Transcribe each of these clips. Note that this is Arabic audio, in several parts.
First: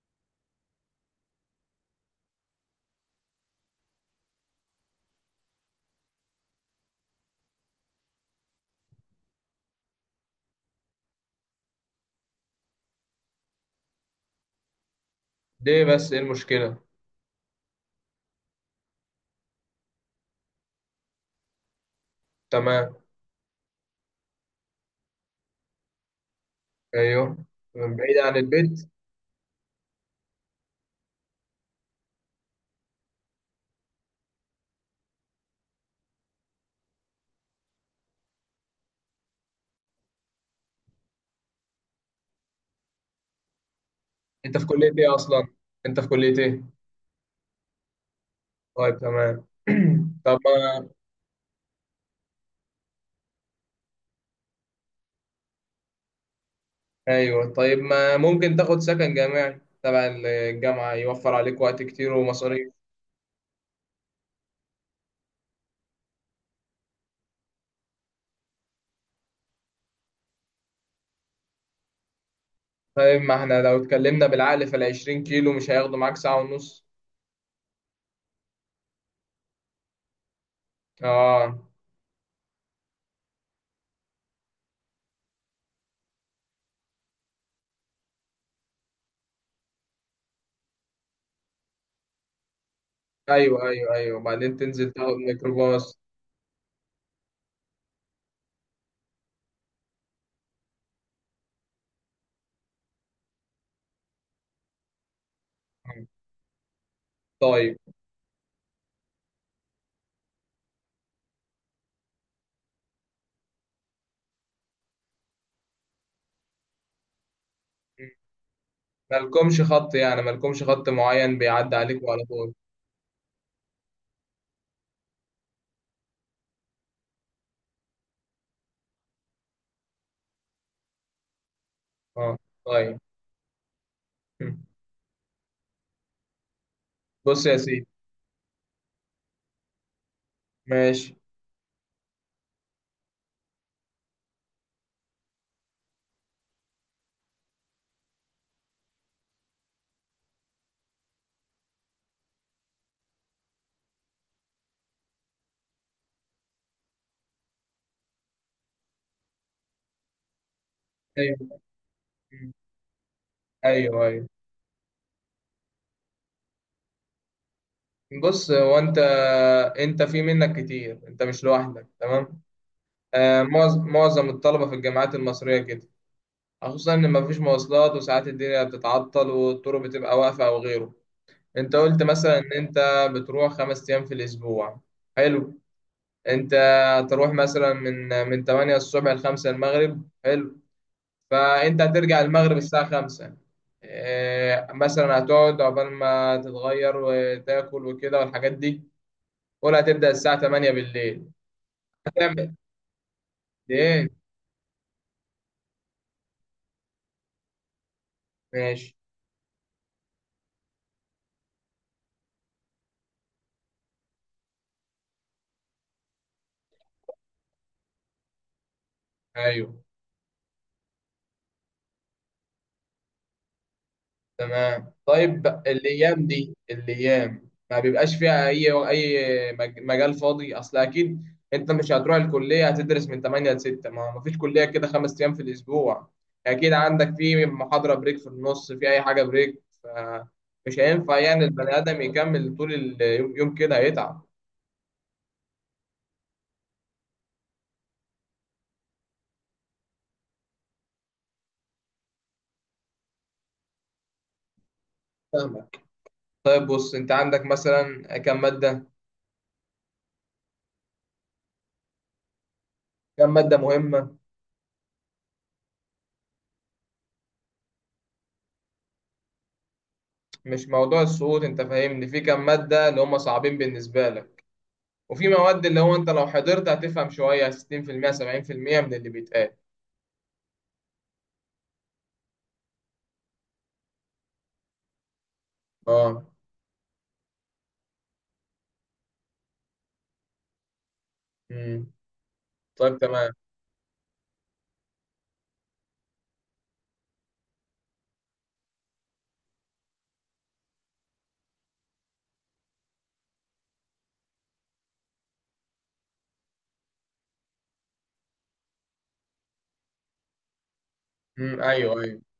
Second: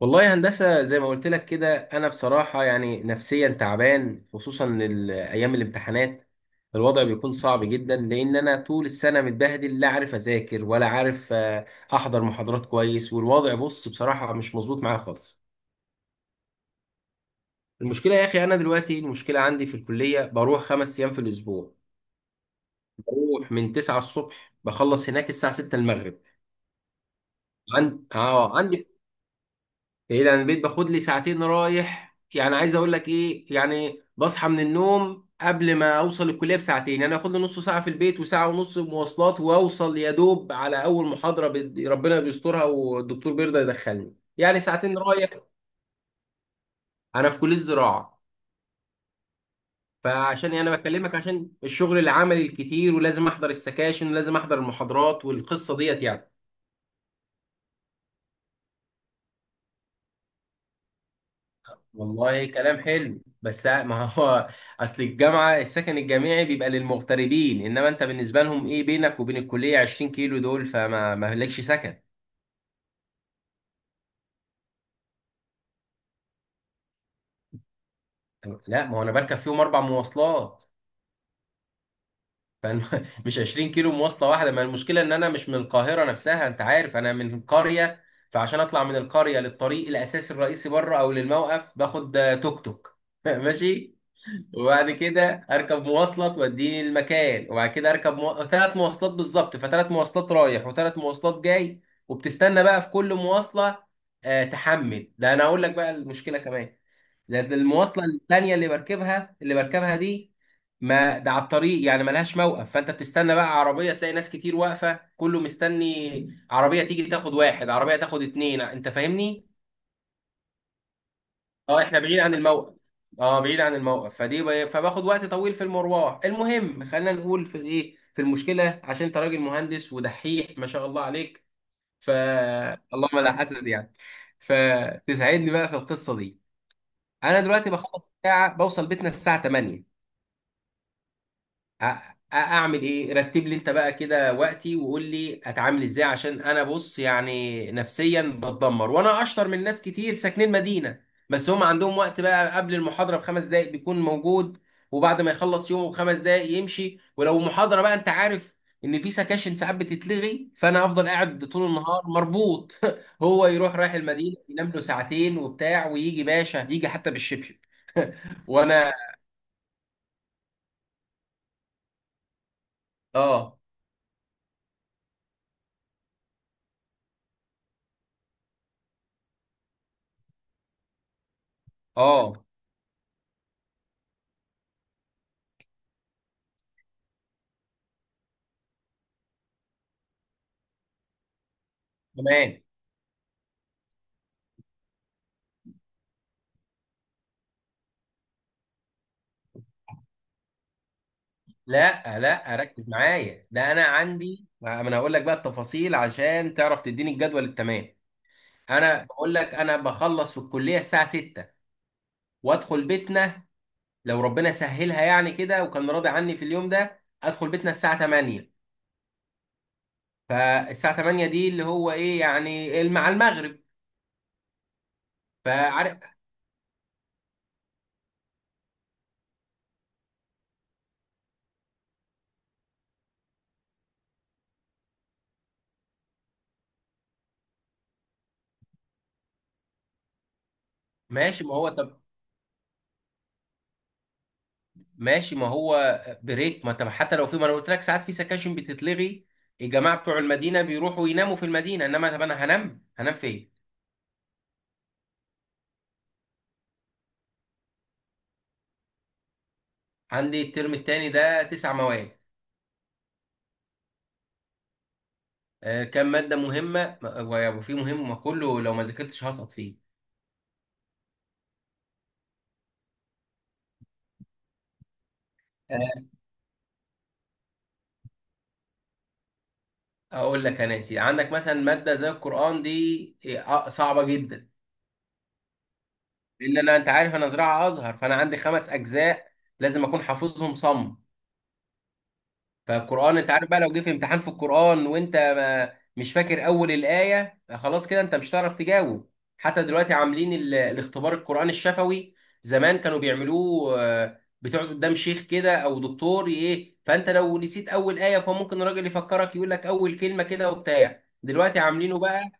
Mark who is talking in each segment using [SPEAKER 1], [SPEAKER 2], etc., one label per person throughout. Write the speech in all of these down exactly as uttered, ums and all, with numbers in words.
[SPEAKER 1] والله يا هندسة، زي ما قلت لك كده أنا بصراحة يعني نفسيا تعبان، خصوصا ال- أيام الامتحانات الوضع بيكون صعب جدا، لأن أنا طول السنة متبهدل، لا عارف أذاكر ولا عارف آه، أحضر محاضرات كويس. والوضع بص بصراحة مش مظبوط معايا خالص.
[SPEAKER 2] ليه بس ايه المشكلة؟
[SPEAKER 1] المشكلة يا أخي، أنا دلوقتي المشكلة عندي في الكلية، بروح خمس أيام في الأسبوع.
[SPEAKER 2] تمام.
[SPEAKER 1] بروح من 9 الصبح، بخلص هناك الساعة ستة المغرب.
[SPEAKER 2] ايوه. من
[SPEAKER 1] عند...
[SPEAKER 2] بعيد عن
[SPEAKER 1] آه،
[SPEAKER 2] البيت.
[SPEAKER 1] عندي بعيد عن البيت، باخد لي ساعتين رايح يعني. عايز اقول لك ايه، يعني بصحى من النوم قبل ما اوصل الكليه بساعتين، يعني اخد لي نص ساعه في البيت وساعه ونص مواصلات، واوصل يا دوب على اول محاضره. بد- ربنا بيسترها والدكتور بيرضى يدخلني
[SPEAKER 2] انت
[SPEAKER 1] يعني.
[SPEAKER 2] في كلية
[SPEAKER 1] ساعتين
[SPEAKER 2] ايه
[SPEAKER 1] رايح.
[SPEAKER 2] اصلا؟ انت في كلية ايه؟
[SPEAKER 1] انا في كليه الزراعه.
[SPEAKER 2] طيب تمام. طب
[SPEAKER 1] فعشان يعني
[SPEAKER 2] ما
[SPEAKER 1] بكلمك عشان الشغل العملي الكتير، ولازم احضر السكاشن ولازم احضر المحاضرات، والقصه ديت يعني.
[SPEAKER 2] ايوه، طيب ما ممكن تاخد سكن جامعي تبع الجامعة، يوفر عليك وقت كتير
[SPEAKER 1] والله
[SPEAKER 2] ومصاريف.
[SPEAKER 1] كلام حلو بس ما هو، اصل الجامعه السكن الجامعي بيبقى للمغتربين، انما انت بالنسبه لهم ايه، بينك وبين الكليه 20 كيلو دول، فما ما لكش سكن.
[SPEAKER 2] طيب ما احنا لو اتكلمنا بالعقل، فالعشرين كيلو مش هياخدوا معاك ساعة ونص.
[SPEAKER 1] لا ما هو انا بركب فيهم اربع مواصلات.
[SPEAKER 2] اه.
[SPEAKER 1] فأنا- مش 20 كيلو مواصله واحده، ما المشكله ان انا مش من القاهره نفسها، انت عارف انا من قريه. فعشان اطلع من القريه للطريق الاساسي الرئيسي بره او للموقف، باخد آه، توك توك
[SPEAKER 2] ايوه ايوه
[SPEAKER 1] ماشي.
[SPEAKER 2] ايوه، بعدين
[SPEAKER 1] وبعد
[SPEAKER 2] تنزل تاخد
[SPEAKER 1] كده اركب
[SPEAKER 2] ميكروباص.
[SPEAKER 1] مواصله توديني المكان، وبعد كده اركب مو... ثلاث مواصلات بالظبط. فثلاث مواصلات رايح وثلاث مواصلات جاي. وبتستنى بقى في كل مواصله. آه تحمل ده، انا اقول لك بقى المشكله كمان. ده
[SPEAKER 2] طيب
[SPEAKER 1] المواصله الثانيه اللي بركبها اللي بركبها دي، ما ده على الطريق يعني ملهاش موقف، فانت بتستنى بقى عربيه، تلاقي ناس كتير واقفه كله مستني عربيه تيجي، تاخد واحد عربيه تاخد اتنين، انت فاهمني.
[SPEAKER 2] مالكمش خط؟ يعني مالكمش خط معين بيعدي
[SPEAKER 1] اه احنا
[SPEAKER 2] عليكوا
[SPEAKER 1] بعيد
[SPEAKER 2] على
[SPEAKER 1] عن
[SPEAKER 2] طول؟
[SPEAKER 1] الموقف. اه بعيد عن الموقف، فدي ب... فباخد وقت طويل في المروح. المهم خلينا نقول في ايه، في المشكله، عشان انت راجل مهندس ودحيح ما شاء الله عليك. ف
[SPEAKER 2] اه. طيب
[SPEAKER 1] اللهم لا حسد يعني. فتساعدني بقى في القصه دي. انا
[SPEAKER 2] بص يا
[SPEAKER 1] دلوقتي
[SPEAKER 2] سيدي،
[SPEAKER 1] بخلص الساعه، بوصل بيتنا الساعه تمانية.
[SPEAKER 2] ماشي.
[SPEAKER 1] أ- أ- اعمل ايه، رتب لي انت بقى كده وقتي، وقول لي اتعامل ازاي، عشان انا بص يعني نفسيا بتدمر. وانا اشطر من ناس كتير ساكنين مدينة، بس هم عندهم وقت بقى، قبل المحاضرة بخمس دقايق بيكون موجود، وبعد ما يخلص يومه بخمس دقايق يمشي. ولو محاضرة بقى انت عارف ان في سكاشن ساعات بتتلغي، فانا افضل قاعد
[SPEAKER 2] ايوه
[SPEAKER 1] طول النهار مربوط. هو يروح رايح
[SPEAKER 2] ايوه ايوه،
[SPEAKER 1] المدينة، ينام له ساعتين وبتاع، ويجي باشا يجي حتى بالشبشب.
[SPEAKER 2] بص هو
[SPEAKER 1] وانا
[SPEAKER 2] انت، انت في منك كتير، انت مش لوحدك تمام. آه
[SPEAKER 1] اه،
[SPEAKER 2] معظ- معظم الطلبه في الجامعات المصريه كده، خصوصا ان مفيش مواصلات وساعات الدنيا بتتعطل والطرق بتبقى واقفه او غيره. انت قلت مثلا
[SPEAKER 1] اه،
[SPEAKER 2] ان انت بتروح خمس ايام في الاسبوع، حلو. انت هتروح مثلا من من تمانية الصبح ل خمسة المغرب، حلو. فانت هترجع المغرب
[SPEAKER 1] تمام.
[SPEAKER 2] الساعة خمسة. إيه، مثلا هتقعد عقبال ما تتغير وتاكل وكده والحاجات دي، قول هتبدأ الساعة تمانية بالليل.
[SPEAKER 1] لا
[SPEAKER 2] هتعمل
[SPEAKER 1] لا ركز معايا، ده انا
[SPEAKER 2] ايه؟
[SPEAKER 1] عندي، ما انا هقول لك بقى التفاصيل عشان تعرف تديني الجدول التمام.
[SPEAKER 2] ماشي.
[SPEAKER 1] انا بقول لك انا بخلص في الكليه الساعه ستة وادخل بيتنا. لو ربنا سهلها يعني كده وكان راضي عني في اليوم ده، ادخل بيتنا الساعه تمانية.
[SPEAKER 2] ايوه
[SPEAKER 1] فالساعه تمانية دي اللي هو ايه يعني، مع المغرب.
[SPEAKER 2] تمام. طيب
[SPEAKER 1] فعارف
[SPEAKER 2] الايام دي الايام ما بيبقاش فيها اي اي مج- مجال فاضي، اصل اكيد انت مش هتروح الكليه هتدرس من تمانية ل ستة، ما ما فيش كليه كده خمس ايام في الاسبوع. اكيد عندك في محاضره بريك في النص، في اي حاجه بريك، فمش هينفع يعني
[SPEAKER 1] ماشي، ما هو
[SPEAKER 2] البني ادم
[SPEAKER 1] طب،
[SPEAKER 2] يكمل طول اليوم، يوم كده هيتعب.
[SPEAKER 1] ماشي ما هو بريك، ما طب حتى لو في، ما انا قلت لك ساعات في سكاشن بتتلغي. الجماعه بتوع المدينه بيروحوا يناموا في المدينه، انما طب انا هنام هنام فين؟
[SPEAKER 2] فاهمك. طيب بص، انت عندك مثلا كم ماده؟
[SPEAKER 1] عندي الترم التاني ده تسع مواد.
[SPEAKER 2] كم ماده مهمه؟
[SPEAKER 1] آه، كام مادة مهمة م- وفي مهم، ما كله لو ما ذاكرتش هسقط فيه.
[SPEAKER 2] مش موضوع السقوط، انت فاهمني، في كم ماده اللي هم صعبين بالنسبه لك وفي مواد اللي هو
[SPEAKER 1] آه،
[SPEAKER 2] انت لو حضرت هتفهم شوية ستين في المية سبعين في المية من اللي بيتقال.
[SPEAKER 1] اقول لك يا ناسي، عندك مثلا مادة زي القرآن دي آه، صعبة جدا.
[SPEAKER 2] اه.
[SPEAKER 1] لان انا انت عارف انا زراعة ازهر، فانا عندي خمس اجزاء لازم اكون حافظهم صم.
[SPEAKER 2] امم. طيب
[SPEAKER 1] فالقرآن انت
[SPEAKER 2] تمام.
[SPEAKER 1] عارف بقى، لو جه في امتحان في القرآن وانت ما مش فاكر اول الآية، خلاص كده انت مش هتعرف تجاوب. حتى دلوقتي عاملين ال- الاختبار القرآن الشفوي. زمان كانوا بيعملوه آه، بتقعد قدام شيخ كده او دكتور ايه، فانت لو نسيت اول آية، فممكن الراجل يفكرك يقول لك اول كلمة كده وبتاع. دلوقتي
[SPEAKER 2] امم. ايوه
[SPEAKER 1] عاملينه
[SPEAKER 2] ايوه.
[SPEAKER 1] بقى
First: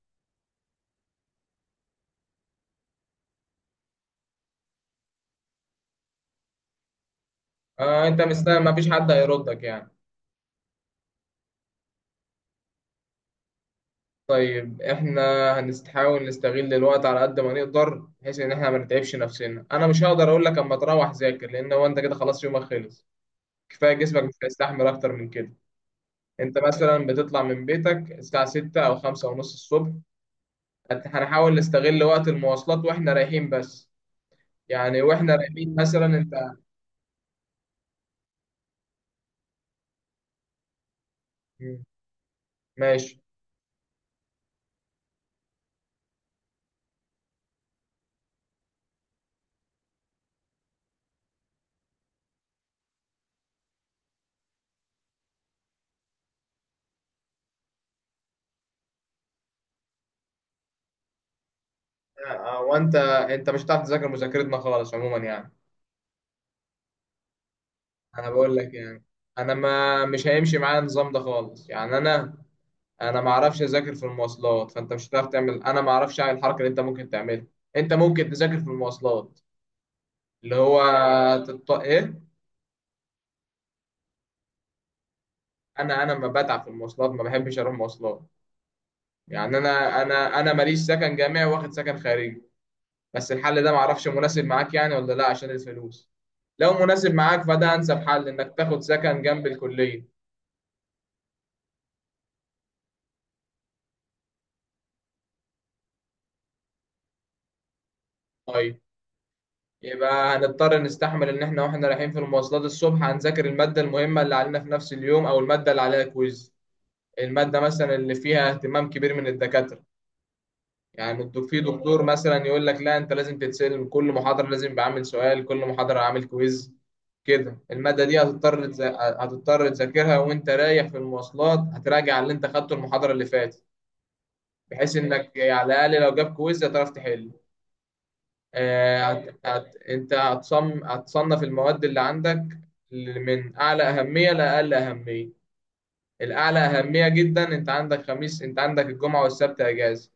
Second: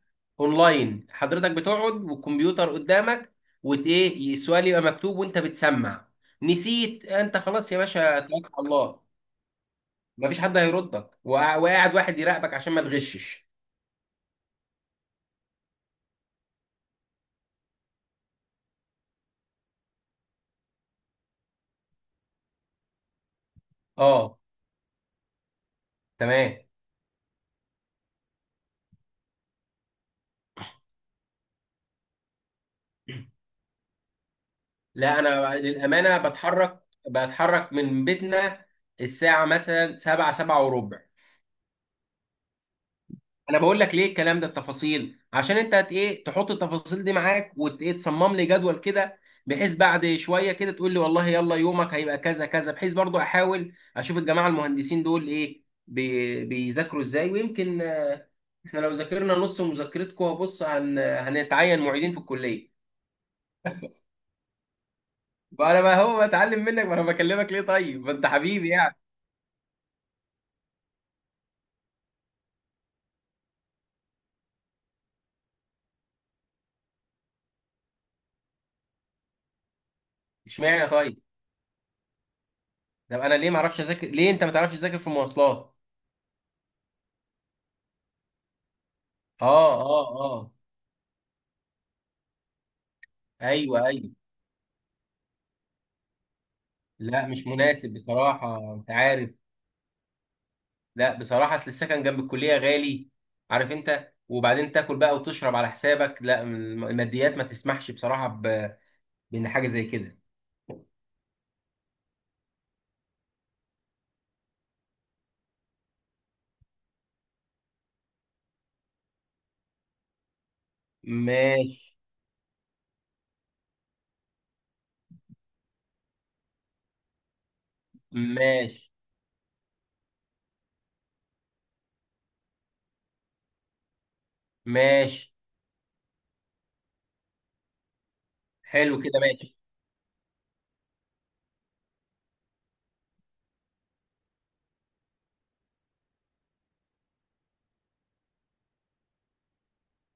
[SPEAKER 1] اونلاين. حضرتك بتقعد والكمبيوتر قدامك، وت ايه السؤال يبقى مكتوب وانت بتسمع. نسيت انت، خلاص يا
[SPEAKER 2] آه انت
[SPEAKER 1] باشا توكل
[SPEAKER 2] مستني
[SPEAKER 1] على
[SPEAKER 2] ما فيش
[SPEAKER 1] الله،
[SPEAKER 2] حد هيردك يعني.
[SPEAKER 1] مفيش حد هيردك. وقع- وقاعد واحد يراقبك عشان ما تغشش.
[SPEAKER 2] طيب احنا هنحاول نستغل الوقت على قد ما نقدر، بحيث ان احنا ما نتعبش نفسنا. انا مش هقدر اقول لك اما تروح ذاكر، لان هو انت كده خلاص يومك خلص، كفايه جسمك مش
[SPEAKER 1] اه
[SPEAKER 2] هيستحمل اكتر من كده. انت
[SPEAKER 1] تمام.
[SPEAKER 2] مثلا بتطلع من بيتك الساعه ستة او خمسة ونص الصبح، هت- هنحاول نستغل وقت المواصلات واحنا رايحين بس. يعني
[SPEAKER 1] لا
[SPEAKER 2] واحنا
[SPEAKER 1] انا
[SPEAKER 2] رايحين مثلا
[SPEAKER 1] للامانه
[SPEAKER 2] انت
[SPEAKER 1] بتحرك بتحرك من بيتنا الساعه مثلا سبعة، سبعة وربع.
[SPEAKER 2] مم. ماشي.
[SPEAKER 1] انا بقول لك ليه الكلام ده التفاصيل، عشان انت هت ايه، تحط التفاصيل دي معاك وتصمم لي جدول كده، بحيث بعد شويه كده تقول لي والله يلا يومك هيبقى كذا كذا، بحيث برضو احاول اشوف الجماعه المهندسين دول ايه بي بيذاكروا ازاي، ويمكن آه، احنا لو ذاكرنا نص مذاكرتكم بص، هن هنتعين معيدين في
[SPEAKER 2] آه،
[SPEAKER 1] الكليه
[SPEAKER 2] وانت انت مش هتعرف تذاكر مذاكرتنا خالص عموما يعني.
[SPEAKER 1] بقى. انا بقى هو بتعلم منك، ما انا بكلمك ليه طيب، ما انت
[SPEAKER 2] انا بقول
[SPEAKER 1] حبيبي
[SPEAKER 2] لك
[SPEAKER 1] يعني.
[SPEAKER 2] يعني، انا ما مش هيمشي معايا النظام ده خالص، يعني انا انا ما اعرفش اذاكر في المواصلات، فانت مش هتعرف تعمل، انا ما اعرفش اعمل الحركه اللي انت ممكن تعملها. انت ممكن تذاكر في المواصلات، اللي هو
[SPEAKER 1] اشمعنى طيب،
[SPEAKER 2] تط... ايه.
[SPEAKER 1] طب انا ليه ما اعرفش اذاكر، ليه انت ما تعرفش تذاكر في المواصلات.
[SPEAKER 2] انا انا ما بتعب في المواصلات، ما بحبش اروح مواصلات.
[SPEAKER 1] اه،
[SPEAKER 2] يعني انا
[SPEAKER 1] اه،
[SPEAKER 2] انا
[SPEAKER 1] اه،
[SPEAKER 2] انا ماليش سكن جامعي، واخد سكن خارجي. بس الحل ده
[SPEAKER 1] ايوه،
[SPEAKER 2] معرفش
[SPEAKER 1] ايوه.
[SPEAKER 2] مناسب معاك يعني ولا لا، عشان الفلوس. لو مناسب
[SPEAKER 1] لا
[SPEAKER 2] معاك
[SPEAKER 1] مش
[SPEAKER 2] فده
[SPEAKER 1] مناسب
[SPEAKER 2] انسب حل، انك
[SPEAKER 1] بصراحة
[SPEAKER 2] تاخد
[SPEAKER 1] انت
[SPEAKER 2] سكن
[SPEAKER 1] عارف.
[SPEAKER 2] جنب الكلية.
[SPEAKER 1] لا بصراحة اصل السكن جنب الكلية غالي، عارف انت، وبعدين تاكل بقى وتشرب على حسابك. لا الم- الماديات ما تسمحش بصراحة ب...
[SPEAKER 2] طيب،
[SPEAKER 1] بان حاجة زي كده.
[SPEAKER 2] يبقى هنضطر نستحمل ان احنا واحنا رايحين في المواصلات الصبح، هنذاكر المادة المهمة اللي علينا في نفس اليوم او المادة اللي عليها كويز. المادة مثلا اللي فيها اهتمام كبير من الدكاترة، يعني الدك- في
[SPEAKER 1] ماشي،
[SPEAKER 2] دكتور مثلا يقول لك لا انت لازم تتسلم كل محاضرة، لازم بعمل سؤال كل محاضرة، عامل كويز. كده المادة دي هتضطر
[SPEAKER 1] ماشي،
[SPEAKER 2] تذا- هتضطر تذاكرها، وانت رايح في المواصلات هتراجع اللي انت خدته المحاضرة اللي فاتت، بحيث
[SPEAKER 1] ماشي،
[SPEAKER 2] انك يعني على الأقل لو جاب كويز هتعرف تحل.
[SPEAKER 1] حلو
[SPEAKER 2] آه،
[SPEAKER 1] كده
[SPEAKER 2] هت...
[SPEAKER 1] ماشي.
[SPEAKER 2] هت... انت هتصم... هتصنف المواد اللي عندك من أعلى أهمية لأقل أهمية. الأعلى أهمية جدا، انت عندك خميس، انت عندك الجمعة والسبت أجازة،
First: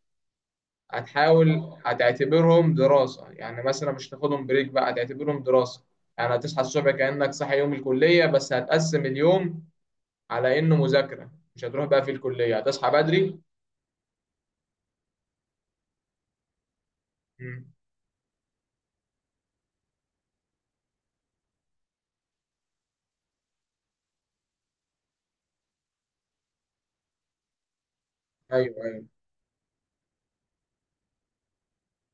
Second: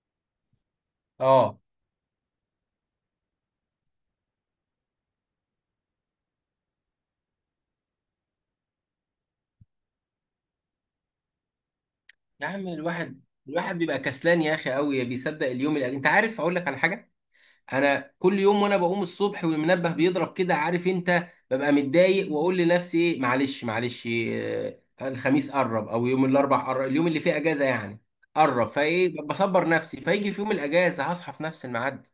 [SPEAKER 1] اه
[SPEAKER 2] هتحاول هتعتبرهم دراسة يعني، مثلا مش تاخدهم بريك بقى، هتعتبرهم دراسة. يعني هتصحى الصبح كأنك صاحي يوم الكلية، بس هتقسم اليوم على انه مذاكره، مش هتروح بقى في
[SPEAKER 1] يا
[SPEAKER 2] الكليه،
[SPEAKER 1] عم،
[SPEAKER 2] هتصحى
[SPEAKER 1] الواحد،
[SPEAKER 2] بدري.
[SPEAKER 1] الواحد بيبقى كسلان يا اخي قوي، بيصدق اليوم اللي... انت عارف اقول لك على حاجة.
[SPEAKER 2] مم.
[SPEAKER 1] انا كل يوم وانا بقوم الصبح والمنبه بيضرب كده، عارف انت، ببقى متضايق واقول لنفسي ايه، معلش معلش إيه، الخميس قرب او يوم الاربع قرب، اليوم اللي فيه اجازه يعني قرب،
[SPEAKER 2] ايوه ايوه.
[SPEAKER 1] فايه بصبر نفسي. فيجي في يوم الاجازه هصحى في نفس الميعاد.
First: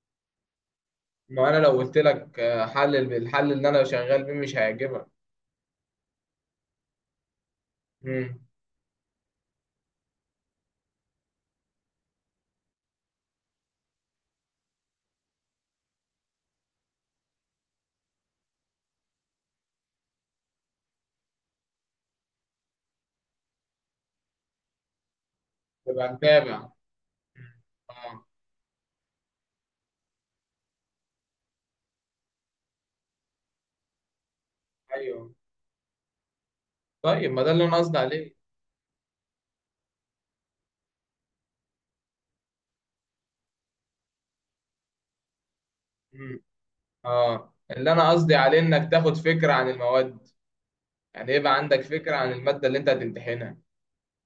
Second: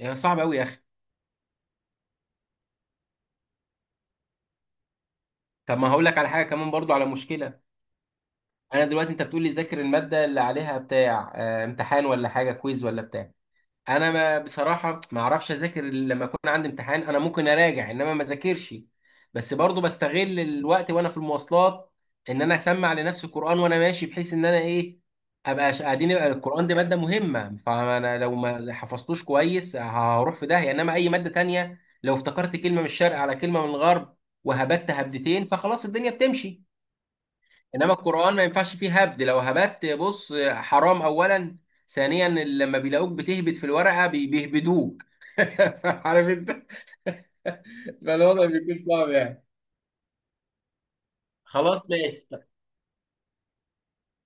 [SPEAKER 1] يا صعب قوي يا اخي.
[SPEAKER 2] ما انا لو قلت لك آه، حل، الحل اللي انا شغال بيه مش هيعجبك.
[SPEAKER 1] طب ما هقول لك على حاجه كمان برضو، على مشكله.
[SPEAKER 2] مم.
[SPEAKER 1] انا دلوقتي انت بتقول لي ذاكر الماده اللي عليها بتاع آه، امتحان ولا حاجه كويز ولا بتاع. انا ما بصراحه ما اعرفش اذاكر إلا لما اكون عندي امتحان. انا ممكن اراجع انما ما اذاكرش. بس برضو بستغل الوقت وانا في المواصلات، ان انا اسمع لنفسي قران وانا ماشي، بحيث ان انا ايه، ابقى ش- قاعدين،
[SPEAKER 2] تبقى
[SPEAKER 1] يبقى
[SPEAKER 2] متابع.
[SPEAKER 1] القران
[SPEAKER 2] مم.
[SPEAKER 1] دي ماده مهمه، فانا
[SPEAKER 2] اه.
[SPEAKER 1] لو ما حفظتوش كويس هروح في داهيه. انما اي ماده تانية لو افتكرت كلمه من الشرق على كلمه من الغرب وهبت
[SPEAKER 2] ايوه
[SPEAKER 1] هبدتين فخلاص الدنيا بتمشي.
[SPEAKER 2] طيب ما ده اللي انا
[SPEAKER 1] انما
[SPEAKER 2] قصدي عليه.
[SPEAKER 1] القران ما ينفعش فيه هبد، لو هبدت بص حرام اولا، ثانيا لما بيلاقوك بتهبد في الورقه بي- بيهبدوك عارف
[SPEAKER 2] مم.
[SPEAKER 1] انت.
[SPEAKER 2] اه، اللي انا قصدي
[SPEAKER 1] فالوضع
[SPEAKER 2] عليه
[SPEAKER 1] بيكون
[SPEAKER 2] انك
[SPEAKER 1] صعب
[SPEAKER 2] تاخد
[SPEAKER 1] يعني.
[SPEAKER 2] فكره عن المواد، يعني يبقى عندك
[SPEAKER 1] خلاص
[SPEAKER 2] فكره
[SPEAKER 1] ماشي.
[SPEAKER 2] عن الماده اللي انت هتمتحنها،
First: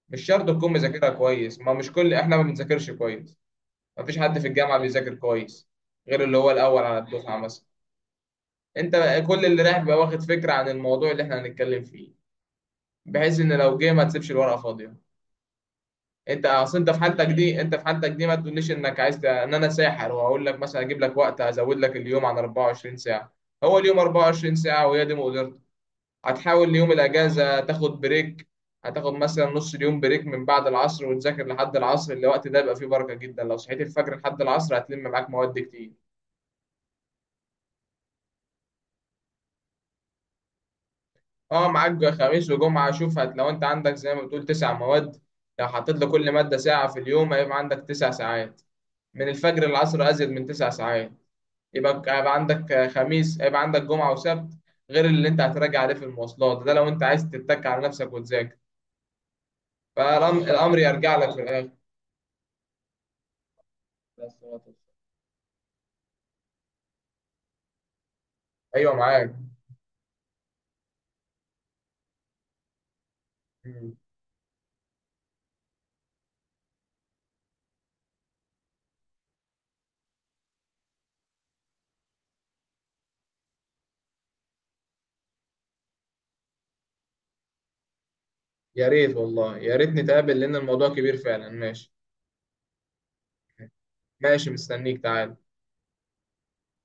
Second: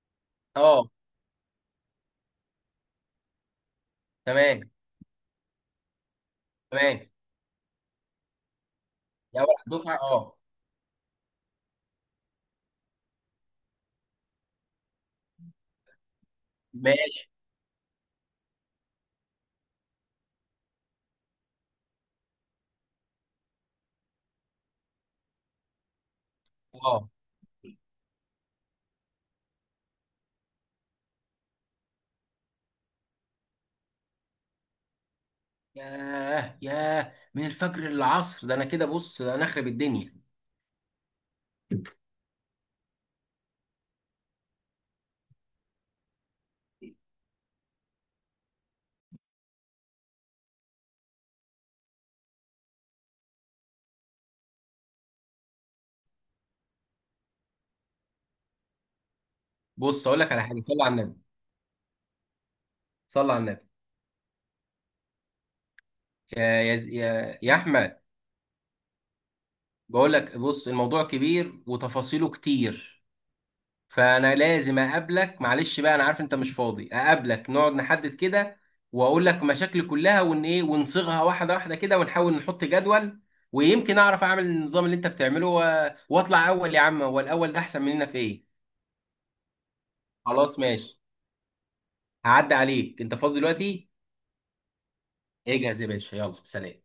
[SPEAKER 2] مش شرط تكون
[SPEAKER 1] اه
[SPEAKER 2] مذاكرها كويس، ما مش كل احنا ما بنذاكرش كويس، ما فيش حد في
[SPEAKER 1] تمام،
[SPEAKER 2] الجامعه بيذاكر كويس غير اللي هو الاول على
[SPEAKER 1] تمام.
[SPEAKER 2] الدفعه مثلا. انت
[SPEAKER 1] يا
[SPEAKER 2] كل
[SPEAKER 1] اول
[SPEAKER 2] اللي رايح بيبقى
[SPEAKER 1] دفعه
[SPEAKER 2] واخد
[SPEAKER 1] اه.
[SPEAKER 2] فكره عن الموضوع اللي احنا هنتكلم فيه، بحيث ان لو جه ما تسيبش الورقه فاضيه. انت اصل انت في حالتك
[SPEAKER 1] ماشي
[SPEAKER 2] دي انت في حالتك دي ما تقوليش انك عايز ت- ان انا ساحر، واقول لك مثلا اجيب لك وقت ازود لك اليوم عن أربعة وعشرين ساعه. هو اليوم أربعة وعشرين ساعه وهي دي مقدرته. هتحاول يوم
[SPEAKER 1] اه.
[SPEAKER 2] الاجازه تاخد بريك، هتاخد مثلا نص اليوم بريك، من بعد العصر وتذاكر لحد العصر، الوقت ده يبقى فيه بركه جدا، لو صحيت الفجر لحد العصر هتلم معاك مواد كتير.
[SPEAKER 1] ياه ياه، من الفجر للعصر ده، انا كده بص انا اخرب الدنيا.
[SPEAKER 2] اه، معاك خميس وجمعة، شوف هت لو انت عندك زي ما بتقول تسع مواد، لو حطيت لكل مادة ساعة في اليوم هيبقى عندك تسع ساعات، من الفجر للعصر أزيد من تسع ساعات، يبقى ك- هيبقى عندك خميس، هيبقى عندك جمعة وسبت، غير اللي انت هتراجع عليه في المواصلات ده، لو انت عايز تتك على نفسك وتذاكر،
[SPEAKER 1] بص اقول لك على حاجه،
[SPEAKER 2] فالأمر
[SPEAKER 1] صلى على
[SPEAKER 2] يرجع
[SPEAKER 1] النبي،
[SPEAKER 2] لك في الآخر.
[SPEAKER 1] صلى على النبي، يا يا يا يا احمد.
[SPEAKER 2] ايوه معاك.
[SPEAKER 1] بقول لك بص الموضوع كبير وتفاصيله كتير،
[SPEAKER 2] مم.
[SPEAKER 1] فانا لازم اقابلك. معلش بقى انا عارف انت مش فاضي. اقابلك نقعد نحدد كده، واقول لك مشاكلي كلها ون ايه، ونصيغها واحده واحده كده، ونحاول نحط جدول، ويمكن اعرف اعمل النظام اللي انت بتعمله و- واطلع اول يا عم، هو الاول ده احسن مننا في ايه.
[SPEAKER 2] يا ريت والله، يا ريت نتقابل لأن
[SPEAKER 1] خلاص
[SPEAKER 2] الموضوع
[SPEAKER 1] ماشي،
[SPEAKER 2] كبير فعلا. ماشي
[SPEAKER 1] هعدي عليك، انت فاضي دلوقتي؟
[SPEAKER 2] ماشي، مستنيك تعال.
[SPEAKER 1] اجهز يا باشا، يلا سلام.